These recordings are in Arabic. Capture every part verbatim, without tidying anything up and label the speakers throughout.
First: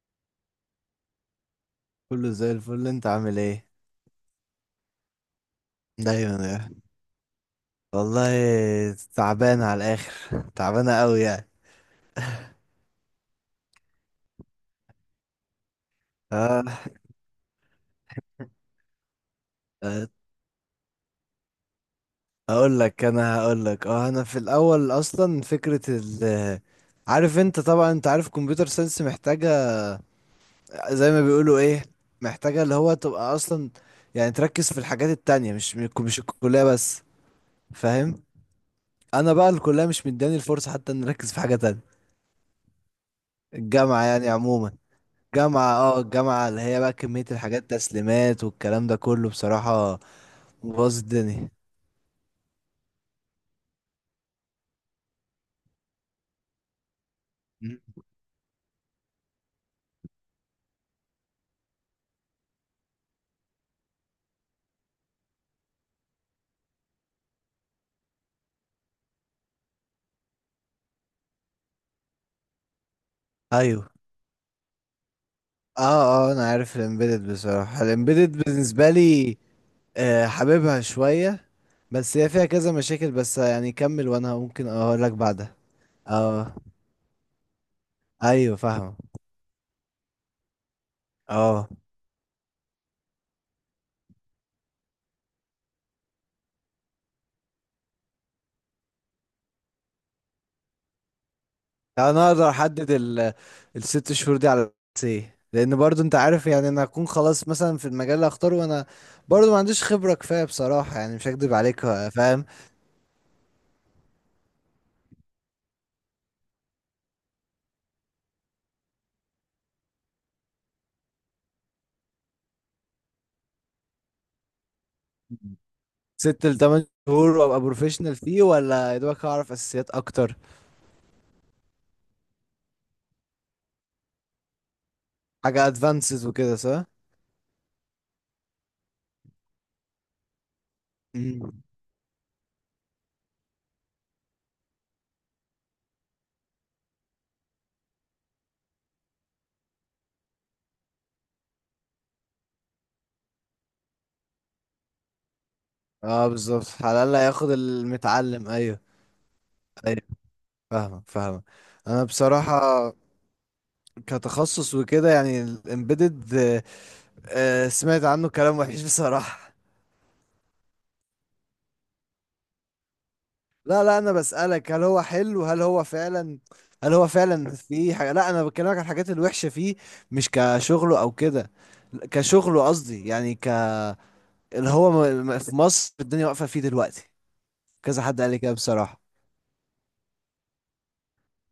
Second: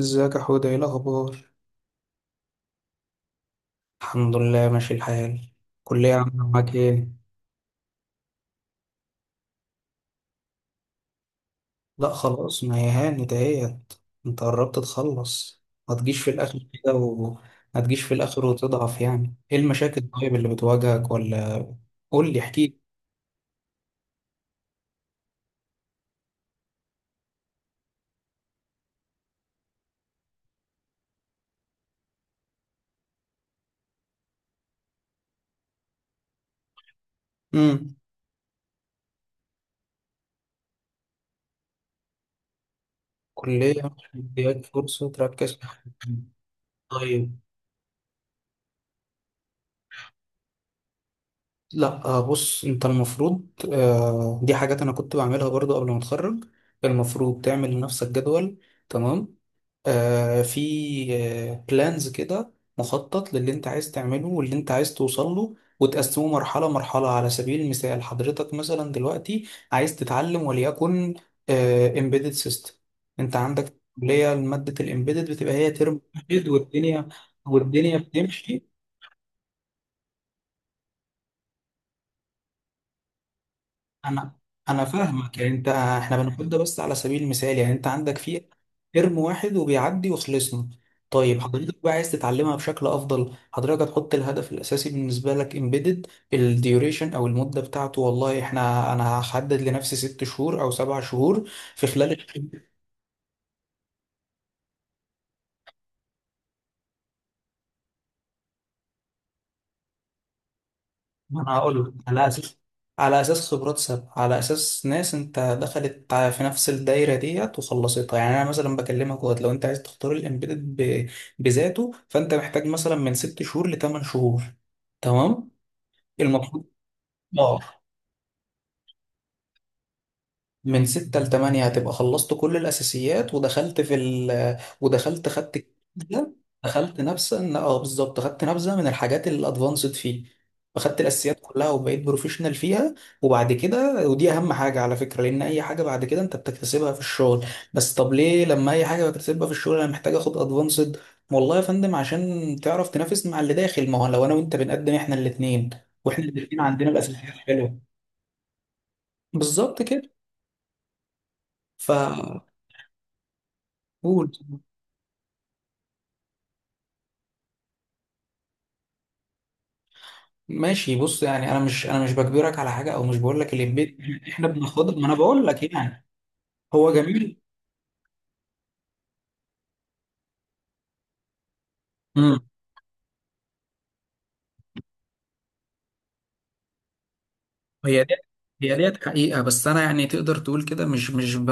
Speaker 1: ازيك يا حوده، ايه الاخبار؟
Speaker 2: كله زي الفل. انت عامل ايه؟
Speaker 1: الحمد لله، ماشي الحال. كلية عاملة
Speaker 2: دايما
Speaker 1: معاك
Speaker 2: يعني.
Speaker 1: ايه؟
Speaker 2: والله، تعبان على الاخر، تعبانه قوي يعني.
Speaker 1: لا خلاص، ما هي هانت اهيت، انت قربت تخلص. ما تجيش في
Speaker 2: اه.
Speaker 1: الاخر كده و... ما تجيش في الاخر وتضعف، يعني ايه المشاكل
Speaker 2: اه،
Speaker 1: طيب اللي بتواجهك ولا؟ قول لي، احكي.
Speaker 2: هقول لك انا هقول لك، اه انا في الاول اصلا فكره ال عارف؟ انت طبعا انت عارف كمبيوتر ساينس محتاجه، زي ما بيقولوا ايه، محتاجه اللي هو تبقى اصلا، يعني تركز في الحاجات التانية، مش مش الكليه بس.
Speaker 1: امم.
Speaker 2: فاهم؟ انا بقى الكليه مش مداني الفرصه حتى ان اركز في حاجه تانية.
Speaker 1: كلية
Speaker 2: الجامعه
Speaker 1: مش
Speaker 2: يعني
Speaker 1: مدياك
Speaker 2: عموما،
Speaker 1: فرصة تركز في
Speaker 2: جامعة
Speaker 1: حاجة.
Speaker 2: اه الجامعة اللي هي بقى كمية
Speaker 1: طيب.
Speaker 2: الحاجات، تسليمات والكلام ده كله بصراحة باظ الدنيا.
Speaker 1: لا، آه، بص انت المفروض، آه، دي حاجات انا كنت بعملها برضو قبل ما اتخرج. المفروض تعمل
Speaker 2: مم.
Speaker 1: لنفسك جدول. تمام. آه، في بلانز كده، مخطط للي انت عايز تعمله واللي انت عايز توصل له وتقسمه مرحلة مرحلة، على سبيل المثال حضرتك مثلا دلوقتي عايز تتعلم وليكن امبيدد سيستم. انت عندك
Speaker 2: ايوه.
Speaker 1: كلية، مادة الامبيدد بتبقى هي
Speaker 2: اه
Speaker 1: ترم
Speaker 2: اه
Speaker 1: واحد
Speaker 2: انا عارف
Speaker 1: والدنيا
Speaker 2: الامبيدد. بصراحة
Speaker 1: والدنيا
Speaker 2: الامبيدد
Speaker 1: بتمشي.
Speaker 2: بالنسبة لي، آه، حاببها شوية، بس هي فيها كذا مشاكل، بس يعني كمل وانا
Speaker 1: انا
Speaker 2: ممكن
Speaker 1: انا
Speaker 2: اقول لك
Speaker 1: فاهمك، يعني
Speaker 2: بعدها.
Speaker 1: انت احنا بنقول
Speaker 2: اه،
Speaker 1: ده بس على سبيل المثال، يعني انت عندك فيه
Speaker 2: ايوه فاهم.
Speaker 1: ترم واحد وبيعدي وخلصنا. طيب
Speaker 2: اه،
Speaker 1: حضرتك بقى عايز تتعلمها بشكل افضل، حضرتك هتحط الهدف الاساسي بالنسبه لك امبيدد، الديوريشن او المده بتاعته، والله احنا انا هحدد لنفسي ست شهور او سبع شهور في
Speaker 2: يعني
Speaker 1: خلال.
Speaker 2: انا اقدر احدد ال الست شهور دي على اساس ايه؟ لان برضو انت عارف، يعني انا هكون خلاص مثلا في المجال اللي هختاره، وانا برضو ما عنديش خبرة كفاية بصراحة، يعني مش
Speaker 1: ما
Speaker 2: هكدب
Speaker 1: انا
Speaker 2: عليك.
Speaker 1: هقول لك على
Speaker 2: فاهم؟
Speaker 1: اساس على اساس خبرات سابقه، على اساس ناس انت دخلت ع- في نفس الدايره ديت وخلصتها. يعني انا مثلا بكلمك وقت لو انت عايز تختار الامبيدد ب... بذاته، فانت محتاج مثلا من ست شهور لثمان شهور. تمام،
Speaker 2: ست
Speaker 1: المفروض
Speaker 2: لتمن شهور
Speaker 1: اه
Speaker 2: وابقى بروفيشنال فيه، ولا يا دوبك هعرف اساسيات اكتر؟
Speaker 1: من ستة لتمانية هتبقى خلصت كل الأساسيات، ودخلت في ال ودخلت خدت
Speaker 2: حاجه ادفانسز
Speaker 1: كده،
Speaker 2: وكده صح؟
Speaker 1: دخلت نبذة إن- اه بالظبط خدت نبذة من الحاجات الأدفانسد فيه، فخدت الأساسيات
Speaker 2: مم.
Speaker 1: كلها وبقيت بروفيشنال فيها. وبعد كده ودي أهم حاجة على فكرة، لأن أي حاجة بعد كده أنت بتكتسبها في الشغل. بس طب ليه لما أي حاجة بكتسبها في الشغل أنا محتاج آخد أدفانسد؟ والله يا فندم، عشان تعرف تنافس مع اللي داخل، ما هو لو أنا وأنت بنقدم إحنا الاتنين، وإحنا
Speaker 2: اه،
Speaker 1: الاتنين
Speaker 2: بالظبط،
Speaker 1: عندنا
Speaker 2: على الاقل
Speaker 1: الأساسيات
Speaker 2: هياخد
Speaker 1: حلوة.
Speaker 2: المتعلم. ايوه.
Speaker 1: بالظبط
Speaker 2: ايوه،
Speaker 1: كده.
Speaker 2: فاهمك فاهمك.
Speaker 1: ف...
Speaker 2: انا بصراحه
Speaker 1: قول.
Speaker 2: كتخصص وكده يعني الامبيدد، سمعت عنه كلام وحش بصراحه.
Speaker 1: ماشي، بص يعني انا مش انا مش بجبرك على حاجه، او مش بقول لك
Speaker 2: لا لا،
Speaker 1: الامبيد،
Speaker 2: انا
Speaker 1: احنا
Speaker 2: بسالك هل
Speaker 1: بناخدها،
Speaker 2: هو
Speaker 1: ما انا
Speaker 2: حلو؟
Speaker 1: بقول
Speaker 2: هل
Speaker 1: لك
Speaker 2: هو
Speaker 1: يعني
Speaker 2: فعلا،
Speaker 1: هو
Speaker 2: هل هو
Speaker 1: جميل.
Speaker 2: فعلا فيه حاجه؟ لا انا بكلمك عن الحاجات الوحشه فيه، مش كشغله او كده.
Speaker 1: امم.
Speaker 2: كشغله قصدي يعني ك، اللي هو م- م- في مصر الدنيا واقفة فيه دلوقتي. كذا
Speaker 1: هي دي
Speaker 2: حد قال لي كده
Speaker 1: هي
Speaker 2: بصراحة.
Speaker 1: ديت حقيقه، بس انا يعني تقدر تقول كده، مش مش ب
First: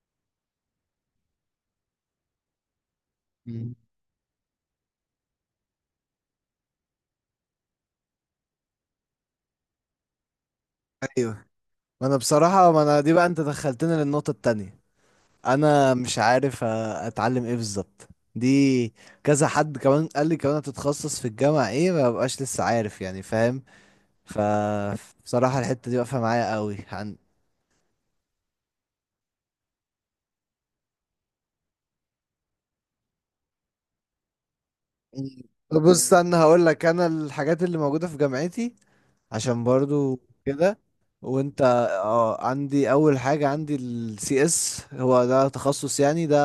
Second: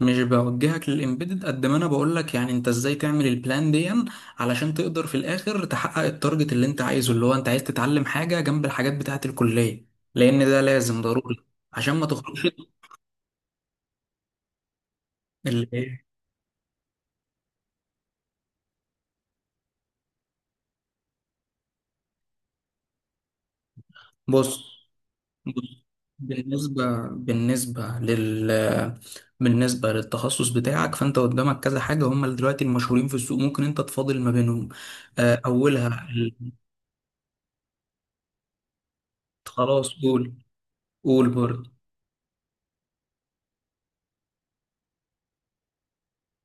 Speaker 1: مش بوجهك للامبيدد، قد ما انا بقول لك يعني انت ازاي تعمل البلان
Speaker 2: مم.
Speaker 1: دي، علشان تقدر في الاخر تحقق التارجت اللي انت عايزه، اللي هو انت عايز تتعلم حاجه جنب الحاجات بتاعه الكليه، لان ده لازم ضروري
Speaker 2: ايوه.
Speaker 1: عشان ما
Speaker 2: ما انا
Speaker 1: تخرجش.
Speaker 2: بصراحة، ما انا دي بقى انت دخلتني للنقطة التانية.
Speaker 1: اللي
Speaker 2: انا
Speaker 1: إيه؟
Speaker 2: مش عارف أ- اتعلم ايه بالظبط؟ دي كذا حد كمان قال لي كمان هتتخصص في الجامعة ايه، ما ببقاش لسه عارف يعني، فاهم؟ ف،
Speaker 1: بص،
Speaker 2: بصراحة الحتة دي واقفة معايا قوي
Speaker 1: بالنسبة
Speaker 2: عن.
Speaker 1: بالنسبة لل بالنسبة للتخصص بتاعك، فأنت قدامك كذا حاجة هم اللي دلوقتي المشهورين في السوق، ممكن أنت تفاضل ما بينهم. آه، أولها
Speaker 2: بص انا
Speaker 1: ال-
Speaker 2: هقول لك، انا الحاجات اللي موجودة في جامعتي، عشان
Speaker 1: خلاص
Speaker 2: برضو
Speaker 1: قول.
Speaker 2: كده،
Speaker 1: قول
Speaker 2: وانت،
Speaker 1: برضه.
Speaker 2: اه، عندي اول حاجة، عندي السي اس، هو ده تخصص يعني ده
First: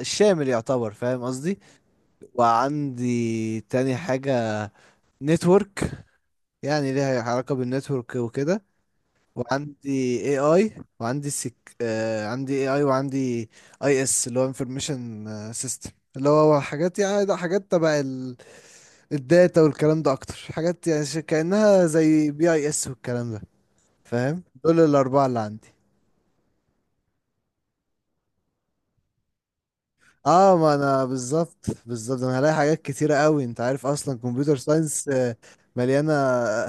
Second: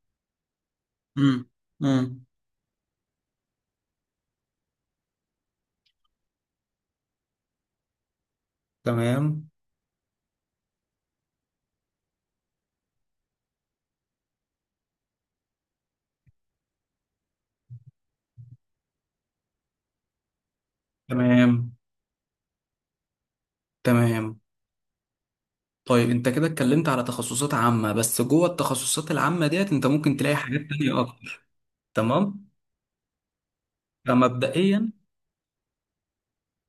Speaker 2: الشامل يعتبر، فاهم
Speaker 1: مم.
Speaker 2: قصدي؟
Speaker 1: مم.
Speaker 2: وعندي تاني حاجة نتورك، يعني ليها علاقة بالنتورك وكده.
Speaker 1: تمام.
Speaker 2: وعندي اي اي. وعندي سك... آه عندي اي اي وعندي اي اس اللي هو انفورميشن سيستم، اللي هو حاجات، يعني ده حاجات تبع ال- الداتا والكلام ده، اكتر حاجات، يعني ش-
Speaker 1: تمام.
Speaker 2: كأنها زي بي اي اس والكلام ده.
Speaker 1: تمام.
Speaker 2: فاهم؟ دول الاربعه اللي عندي.
Speaker 1: طيب أنت كده اتكلمت على تخصصات عامة، بس جوه التخصصات العامة ديت أنت ممكن تلاقي
Speaker 2: اه
Speaker 1: حاجات
Speaker 2: ما
Speaker 1: تانية
Speaker 2: انا
Speaker 1: أكتر.
Speaker 2: بالظبط بالظبط، انا
Speaker 1: تمام.
Speaker 2: هلاقي حاجات كتيره قوي، انت عارف اصلا كمبيوتر
Speaker 1: فمبدئيا،
Speaker 2: ساينس، آه، مليانه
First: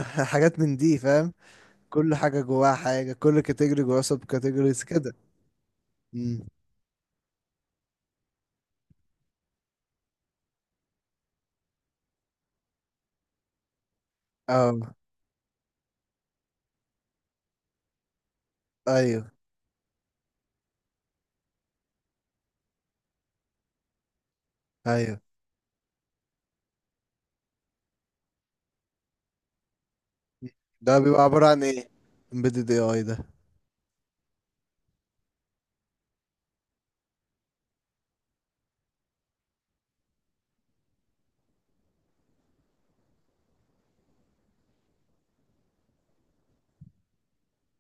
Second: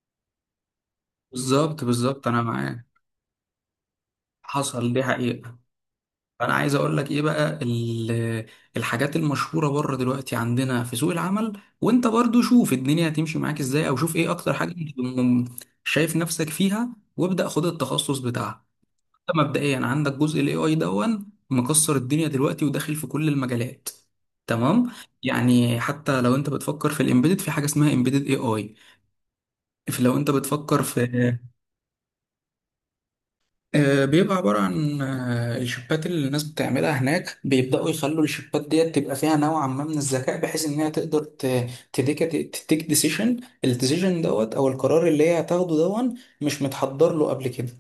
Speaker 2: حاجات من دي، فاهم؟
Speaker 1: بالظبط
Speaker 2: كل
Speaker 1: بالظبط
Speaker 2: حاجه
Speaker 1: أنا
Speaker 2: جواها
Speaker 1: معاك.
Speaker 2: حاجه، كل كاتيجوري جواها سب كاتيجوريز
Speaker 1: حصل، دي
Speaker 2: كده.
Speaker 1: حقيقة.
Speaker 2: امم.
Speaker 1: انا عايز اقول لك ايه بقى، ال- الحاجات المشهوره بره دلوقتي عندنا في سوق العمل، وانت برضو شوف الدنيا هتمشي معاك ازاي، او شوف ايه اكتر حاجه
Speaker 2: اه
Speaker 1: انت م- شايف نفسك فيها، وابدا خد التخصص بتاعها.
Speaker 2: ايوه
Speaker 1: انت مبدئيا عندك جزء الاي اي، دون مكسر الدنيا دلوقتي وداخل في كل المجالات. تمام.
Speaker 2: ايوه.
Speaker 1: يعني حتى لو انت بتفكر في الامبيدد، في حاجه اسمها امبيدد اي اي. لو انت بتفكر
Speaker 2: ده بيبقى
Speaker 1: في،
Speaker 2: عباره عن ايه؟ امبيدد اي اي ده؟
Speaker 1: آه، بيبقى عبارة عن آه، الشيبات اللي الناس بتعملها هناك، بيبدأوا يخلوا الشيبات ديت تبقى فيها نوعا ما من الذكاء، بحيث إنها تقدر ت- تديك تتيك ديسيشن، الديسيشن دوت أو القرار اللي هي هتاخده، دون مش متحضر له قبل كده.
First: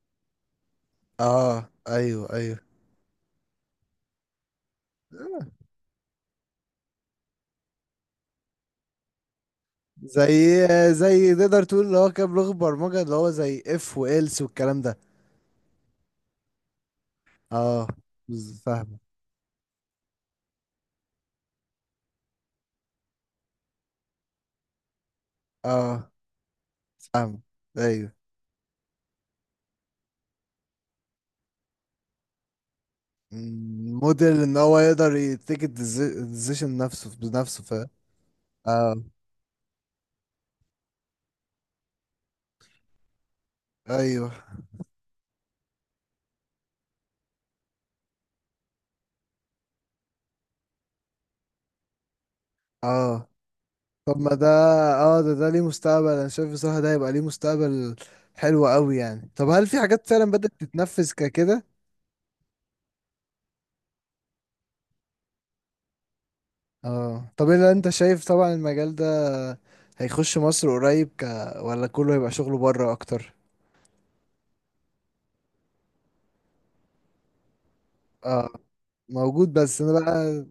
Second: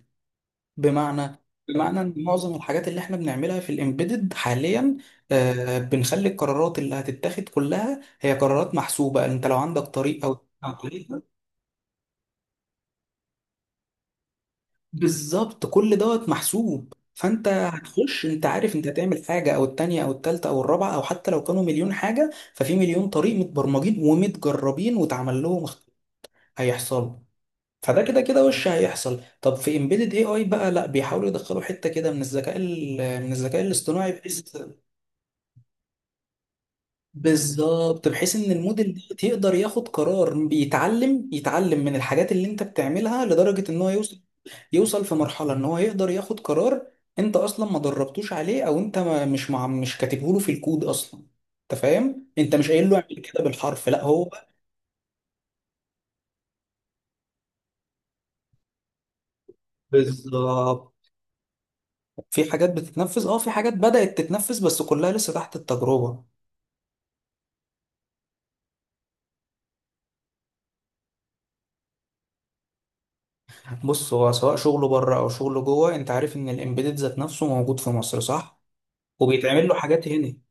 Speaker 1: بمعنى
Speaker 2: اه
Speaker 1: بمعنى إن
Speaker 2: ايوه
Speaker 1: معظم
Speaker 2: ايوه.
Speaker 1: الحاجات اللي إحنا بنعملها في الإمبيدد حاليا،
Speaker 2: آه.
Speaker 1: آه، بنخلي القرارات اللي هتتاخد كلها هي قرارات محسوبة، أنت لو عندك طريق أو
Speaker 2: زي زي تقدر تقول، اللي هو كام لغه برمجه، اللي هو زي اف والس والكلام ده.
Speaker 1: بالظبط. كل دوت محسوب، فانت
Speaker 2: اه،
Speaker 1: هتخش انت
Speaker 2: بز-
Speaker 1: عارف انت
Speaker 2: فاهمه.
Speaker 1: هتعمل حاجه او التانيه او التالته او الرابعه، او حتى لو كانوا مليون حاجه ففي مليون طريق متبرمجين ومتجربين واتعمل لهم اخت-
Speaker 2: اه،
Speaker 1: هيحصلوا.
Speaker 2: فاهمه.
Speaker 1: فده
Speaker 2: ايوه.
Speaker 1: كده كده وش هيحصل. طب في امبيدد اي اي بقى لا، بيحاولوا يدخلوا حته كده من الذكاء ال- من الذكاء
Speaker 2: مم،
Speaker 1: الاصطناعي،
Speaker 2: موديل
Speaker 1: بحيث
Speaker 2: ان هو يقدر يتيك الديسيشن نفسه بنفسه، فاهم؟
Speaker 1: بالظبط، بحيث ان الموديل
Speaker 2: اه
Speaker 1: ده يقدر ياخد قرار، بيتعلم يتعلم من الحاجات اللي انت بتعملها لدرجه ان هو يوصل
Speaker 2: ايوه.
Speaker 1: يوصل في مرحلة ان هو يقدر ياخد قرار انت اصلا ما دربتوش عليه، او انت ما مش مع مش كاتبه له في الكود اصلا. انت فاهم، انت مش قايل له اعمل
Speaker 2: اه
Speaker 1: كده بالحرف، لا
Speaker 2: طب
Speaker 1: هو
Speaker 2: ما ده، اه ده ده ليه مستقبل، انا شايف بصراحة ده هيبقى ليه مستقبل حلو قوي يعني. طب هل في حاجات فعلا بدأت تتنفذ
Speaker 1: بالظبط.
Speaker 2: ككده؟
Speaker 1: في حاجات بتتنفذ، اه في حاجات بدأت تتنفذ بس كلها لسه تحت التجربة.
Speaker 2: اه. طب الا انت شايف طبعا المجال ده هيخش مصر قريب ك، ولا كله هيبقى شغله بره اكتر؟
Speaker 1: بص، هو سواء شغله بره او شغله جوه، انت عارف ان الامبيدد ذات نفسه موجود في مصر
Speaker 2: اه
Speaker 1: صح،
Speaker 2: موجود.
Speaker 1: وبيتعمل له
Speaker 2: بس انا
Speaker 1: حاجات هنا.
Speaker 2: بقى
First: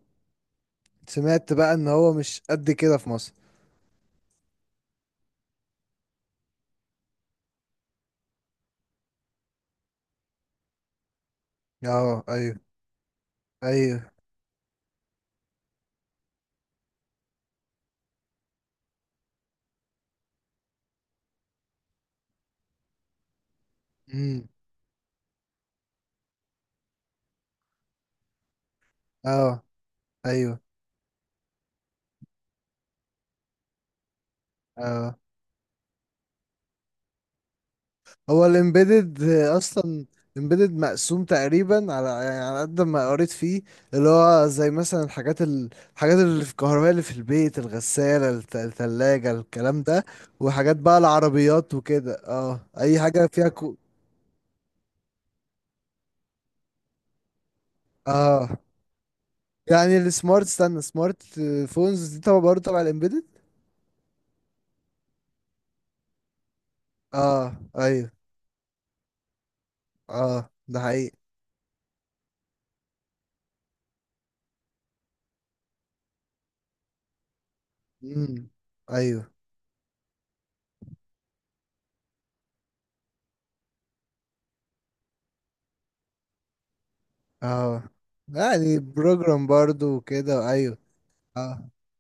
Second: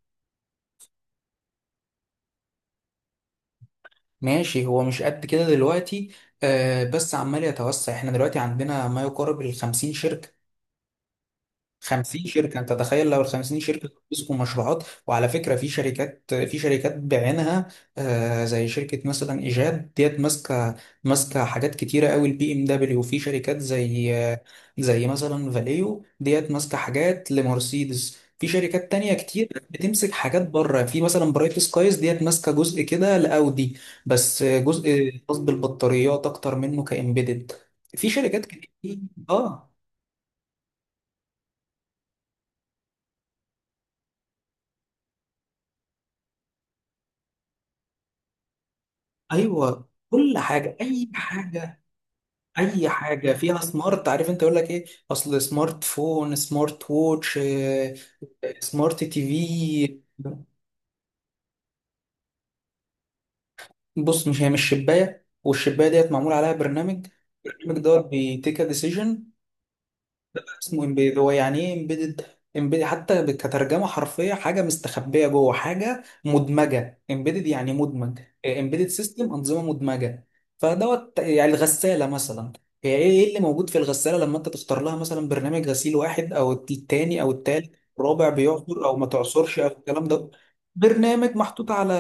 Speaker 2: سمعت بقى ان هو مش قد كده في مصر.
Speaker 1: ماشي، هو مش قد كده دلوقتي، آه بس عمال يتوسع، احنا دلوقتي عندنا ما يقارب ال خمسين شركة.
Speaker 2: اه
Speaker 1: خمسين
Speaker 2: ايوه.
Speaker 1: شركة، انت تخيل لو ال خمسين شركة
Speaker 2: ايوه.
Speaker 1: بيمسكوا مشروعات، وعلى فكرة في شركات، في شركات بعينها، آه، زي شركة مثلا إيجاد ديت ماسكة، ماسكة حاجات كتيرة قوي، البي ام دبليو، وفي شركات زي آه،
Speaker 2: امم.
Speaker 1: زي مثلا فاليو ديت ماسكة حاجات لمرسيدس، في شركات تانية كتير
Speaker 2: اه
Speaker 1: بتمسك حاجات
Speaker 2: ايوه.
Speaker 1: بره، في مثلا برايت سكايز ديت ماسكة جزء كده لأودي، بس جزء
Speaker 2: اه
Speaker 1: خاص بالبطاريات أكتر منه كإمبيدد. في
Speaker 2: هو
Speaker 1: شركات كتير.
Speaker 2: الامبيدد
Speaker 1: اه
Speaker 2: اصلا، الامبيدد مقسوم تقريبا، على يعني على قد ما قريت فيه، اللي هو زي مثلا الحاجات ال- الحاجات اللي في الكهرباء، اللي في البيت، الغسالة، الت- التلاجة، الكلام
Speaker 1: ايوه،
Speaker 2: ده،
Speaker 1: كل
Speaker 2: وحاجات
Speaker 1: حاجه،
Speaker 2: بقى
Speaker 1: اي
Speaker 2: العربيات
Speaker 1: حاجه
Speaker 2: وكده، اه،
Speaker 1: اي
Speaker 2: اي حاجة
Speaker 1: حاجه
Speaker 2: فيها
Speaker 1: فيها
Speaker 2: كو....
Speaker 1: سمارت، عارف انت يقول لك ايه، اصل سمارت فون، سمارت ووتش، آه،
Speaker 2: اه
Speaker 1: سمارت تي
Speaker 2: يعني
Speaker 1: في.
Speaker 2: السمارت، استنى، سمارت فونز دي طبعا برضه تبع الامبيدد.
Speaker 1: بص، مش هي مش شبايه، والشبايه ديت معمول عليها برنامج،
Speaker 2: اه
Speaker 1: البرنامج دوت
Speaker 2: ايوه.
Speaker 1: بيتيك ديسيجن،
Speaker 2: اه ده
Speaker 1: اسمه
Speaker 2: حقيقي.
Speaker 1: امبيد. هو يعني ايه امبيدد؟ امبيد حتى ب- كترجمه حرفيه حاجه مستخبيه جوه حاجه مدمجه، امبيدد يعني مدمج.
Speaker 2: امم.
Speaker 1: امبيدد
Speaker 2: ايوه.
Speaker 1: سيستم، انظمه مدمجه. فدوت يعني الغساله مثلا، هي ايه إيه اللي موجود في الغساله لما انت تختار لها مثلا برنامج غسيل، واحد او التاني او التالت،
Speaker 2: اه
Speaker 1: الرابع
Speaker 2: يعني
Speaker 1: بيعصر او ما
Speaker 2: بروجرام
Speaker 1: تعصرش او
Speaker 2: برضه
Speaker 1: الكلام ده.
Speaker 2: وكده. ايوه.
Speaker 1: برنامج
Speaker 2: اه
Speaker 1: محطوط على،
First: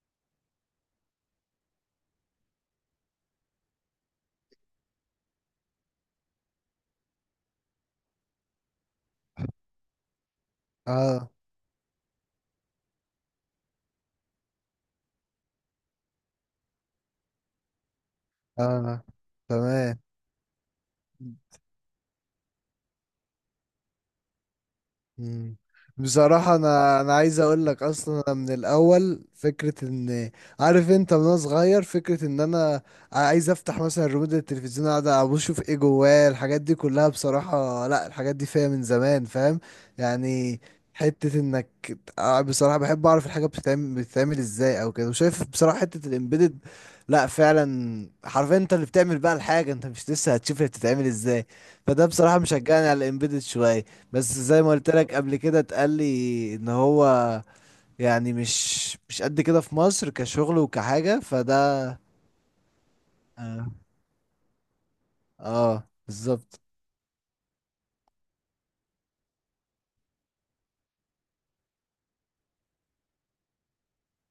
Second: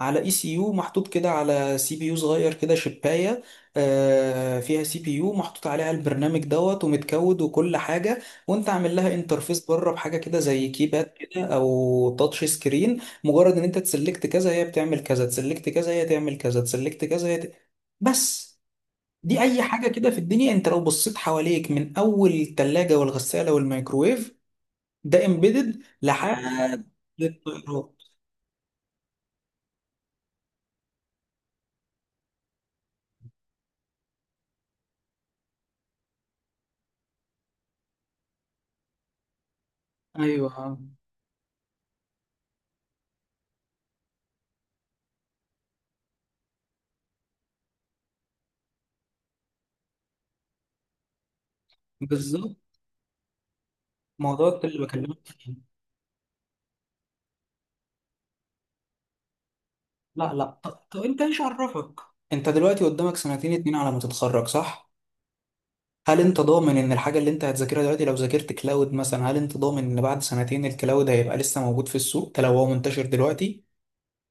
Speaker 1: على اي سي يو محطوط كده، على سي بي يو صغير كده شبايه، آه، فيها سي بي يو محطوط عليها البرنامج دوت ومتكود وكل حاجه، وانت عامل لها انترفيس بره بحاجه كده زي كيباد
Speaker 2: اه
Speaker 1: كده او تاتش سكرين، مجرد ان انت تسلكت كذا هي بتعمل كذا، تسلكت كذا هي تعمل كذا، تسلكت كذا هي ت... بس.
Speaker 2: اه
Speaker 1: دي اي حاجه
Speaker 2: تمام.
Speaker 1: كده في الدنيا، انت لو بصيت حواليك، من اول الثلاجه والغساله والميكروويف، ده
Speaker 2: مم.
Speaker 1: امبيدد
Speaker 2: بصراحة
Speaker 1: لحد
Speaker 2: أنا أنا عايز أقول لك،
Speaker 1: الطيارات.
Speaker 2: أصلا أنا من الأول فكرة إن، عارف أنت، من وأنا صغير فكرة إن أنا عايز أفتح مثلا ريموت التلفزيون، أقعد أبص أشوف إيه جواه. الحاجات دي كلها بصراحة، لأ الحاجات دي فيها من زمان، فاهم؟
Speaker 1: ايوه
Speaker 2: يعني حتة إنك، آه، بصراحة بحب أعرف الحاجة بتتعمل بتتعمل إزاي أو كده. وشايف بصراحة حتة الإمبيدد، لأ فعلا حرفيا أنت اللي بتعمل بقى الحاجة، أنت مش لسه هتشوف هي بتتعمل إزاي. فده بصراحة
Speaker 1: بالظبط.
Speaker 2: مشجعني على الإمبيدد شوية. بس
Speaker 1: موضوع
Speaker 2: زي ما
Speaker 1: اللي
Speaker 2: قلت لك
Speaker 1: بكلمك
Speaker 2: قبل
Speaker 1: فيه.
Speaker 2: كده، اتقال لي ان هو، يعني مش مش قد كده في مصر
Speaker 1: لا لا،
Speaker 2: كشغل
Speaker 1: ط- طب انت
Speaker 2: وكحاجة،
Speaker 1: ايش
Speaker 2: فده.
Speaker 1: عرفك؟ انت دلوقتي قدامك سنتين
Speaker 2: اه.
Speaker 1: اتنين على ما تتخرج صح؟
Speaker 2: آه،
Speaker 1: هل انت
Speaker 2: بالظبط.
Speaker 1: ضامن ان الحاجة اللي انت هتذاكرها دلوقتي، لو ذاكرت كلاود مثلا، هل انت ضامن ان بعد سنتين الكلاود هيبقى لسه موجود في السوق ده لو هو منتشر دلوقتي؟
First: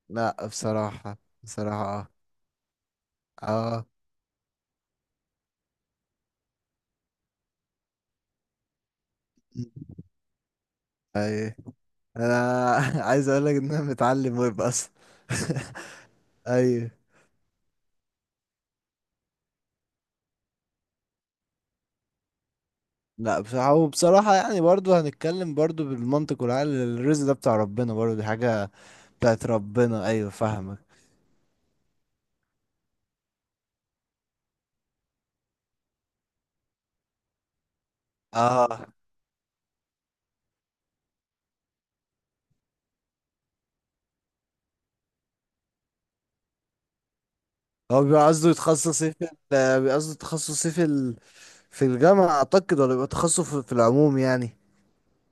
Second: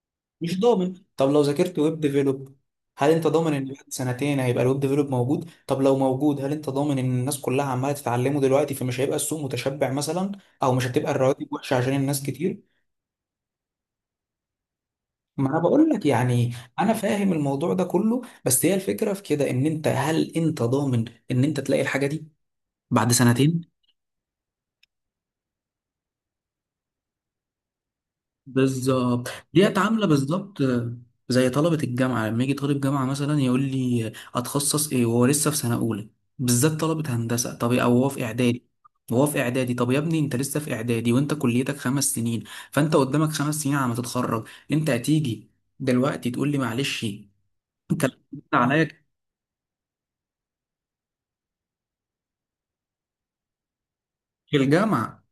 Speaker 2: لا
Speaker 1: مش ضامن.
Speaker 2: بصراحة.
Speaker 1: طب لو ذاكرت
Speaker 2: بصراحة
Speaker 1: ويب
Speaker 2: اه.
Speaker 1: ديفلوب، هل انت ضامن ان بعد
Speaker 2: اه
Speaker 1: سنتين هيبقى الويب ديفلوب موجود؟ طب لو موجود، هل انت ضامن ان الناس كلها عمالة تتعلمه دلوقتي، فمش هيبقى السوق متشبع مثلا، او مش هتبقى الرواتب
Speaker 2: اي.
Speaker 1: وحشة عشان الناس كتير؟
Speaker 2: انا عايز اقول لك ان انا متعلم ويب اصلا.
Speaker 1: ما انا بقول لك يعني
Speaker 2: اي.
Speaker 1: انا فاهم الموضوع ده كله، بس هي الفكره في كده ان انت، هل انت ضامن ان انت تلاقي الحاجه دي بعد
Speaker 2: لا
Speaker 1: سنتين؟
Speaker 2: بصراحة، وبصراحة يعني برضو هنتكلم برضو بالمنطق والعقل، الرزق ده بتاع ربنا، برضو دي حاجة
Speaker 1: بالظبط،
Speaker 2: بتاعت
Speaker 1: ديت
Speaker 2: ربنا.
Speaker 1: عامله
Speaker 2: ايوه
Speaker 1: بالظبط
Speaker 2: فاهمك.
Speaker 1: زي طلبه الجامعه، لما يجي طالب جامعه مثلا يقول لي اتخصص ايه وهو لسه في سنه اولى، بالذات طلبه هندسه، طب او هو في اعدادي.
Speaker 2: اه
Speaker 1: وهو في اعدادي، طب يا ابني انت لسه في اعدادي وانت كليتك خمس سنين، فانت قدامك خمس سنين على ما تتخرج، انت هتيجي دلوقتي تقول لي معلش
Speaker 2: هو
Speaker 1: انت
Speaker 2: بيبقى قصده
Speaker 1: عليا
Speaker 2: يتخصص ايه في ال-، بيبقى قصده تخصص ايه في ال... في الجامعة اعتقد، ولا بيبقى تخصص في في العموم يعني؟
Speaker 1: في الجامعه؟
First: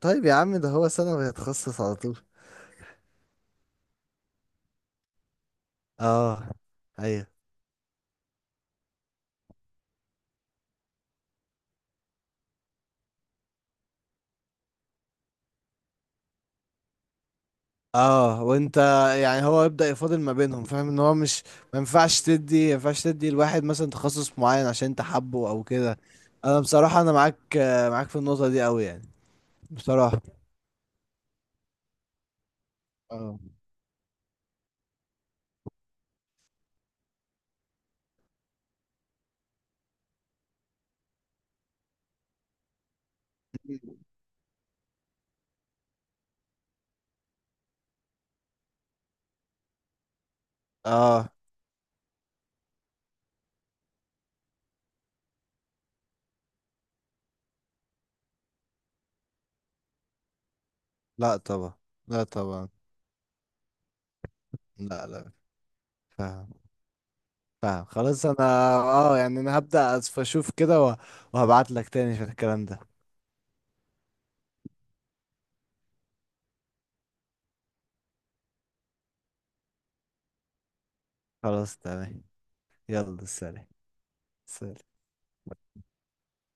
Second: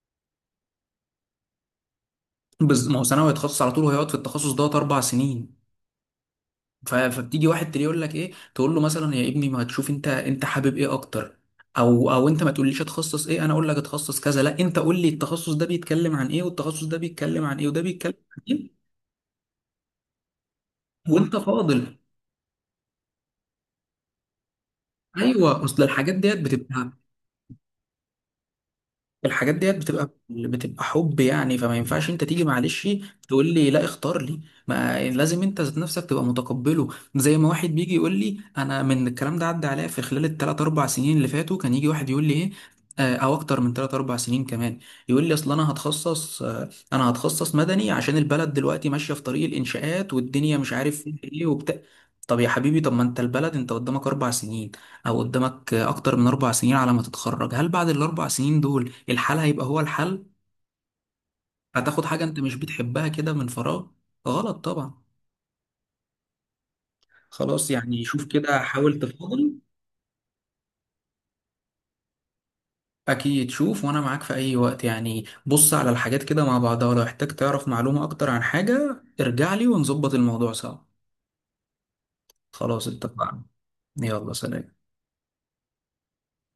Speaker 2: طيب يا عم ده هو سنة ويتخصص على طول.
Speaker 1: بز... ما هو ثانوي هيتخصص على طول، وهيقعد في التخصص دوت اربع سنين.
Speaker 2: اه
Speaker 1: ف...
Speaker 2: ايوه.
Speaker 1: فبتيجي واحد تلاقيه يقول لك ايه، تقول له مثلا يا ابني ما تشوف انت، انت حابب ايه اكتر، او او انت ما تقوليش اتخصص ايه، انا اقول لك اتخصص كذا، لا انت قول لي التخصص ده بيتكلم عن ايه، والتخصص ده بيتكلم عن ايه، وده بيتكلم عن
Speaker 2: اه
Speaker 1: ايه،
Speaker 2: وانت، يعني هو يبدأ يفاضل ما بينهم، فاهم ان هو
Speaker 1: وانت
Speaker 2: مش ما
Speaker 1: فاضل.
Speaker 2: ينفعش تدي، ما ينفعش تدي الواحد مثلا تخصص معين عشان انت حابه او
Speaker 1: ايوه، اصل
Speaker 2: كده.
Speaker 1: الحاجات ديت
Speaker 2: انا
Speaker 1: بتبقى،
Speaker 2: بصراحة انا معاك، آه، معاك في النقطة دي قوي يعني.
Speaker 1: الحاجات ديت بتبقى
Speaker 2: بصراحة.
Speaker 1: بتبقى حب يعني، فما ينفعش انت تيجي معلش
Speaker 2: اه.
Speaker 1: تقول لي لا اختار لي، ما لازم انت ذات نفسك تبقى متقبله. زي ما واحد بيجي يقول لي، انا من الكلام ده عدى عليا في خلال الثلاث اربع سنين اللي فاتوا، كان يجي واحد يقول لي ايه، آه، او اكتر من ثلاث اربع سنين كمان، يقول لي اصل انا هتخصص آه، انا هتخصص مدني عشان البلد دلوقتي ماشيه في طريق الانشاءات، والدنيا مش عارف فيها
Speaker 2: اه.
Speaker 1: ايه وبتاع. طب يا حبيبي، طب ما انت البلد، انت قدامك اربع سنين، او قدامك اكتر من اربع سنين على ما تتخرج، هل بعد الاربع سنين دول الحل هيبقى هو الحل؟
Speaker 2: لا طبعا.
Speaker 1: هتاخد
Speaker 2: لا
Speaker 1: حاجة انت مش
Speaker 2: طبعا.
Speaker 1: بتحبها كده من فراغ، غلط طبعا.
Speaker 2: لا لا. فاهم.
Speaker 1: خلاص
Speaker 2: فاهم
Speaker 1: يعني، شوف
Speaker 2: خلاص. انا،
Speaker 1: كده، حاول
Speaker 2: اه، يعني
Speaker 1: تفاضل.
Speaker 2: انا هبدأ أس- اشوف كده، وهبعت لك تاني في الكلام ده.
Speaker 1: اكيد شوف، وانا معاك في اي وقت يعني، بص على الحاجات كده مع بعضها، ولو احتاج تعرف معلومة اكتر عن حاجة ارجع لي، ونظبط الموضوع سوا.
Speaker 2: خلاص تمام.
Speaker 1: خلاص
Speaker 2: يلا
Speaker 1: اتفقنا.
Speaker 2: سلام.
Speaker 1: يلا سلام.
Speaker 2: سلام.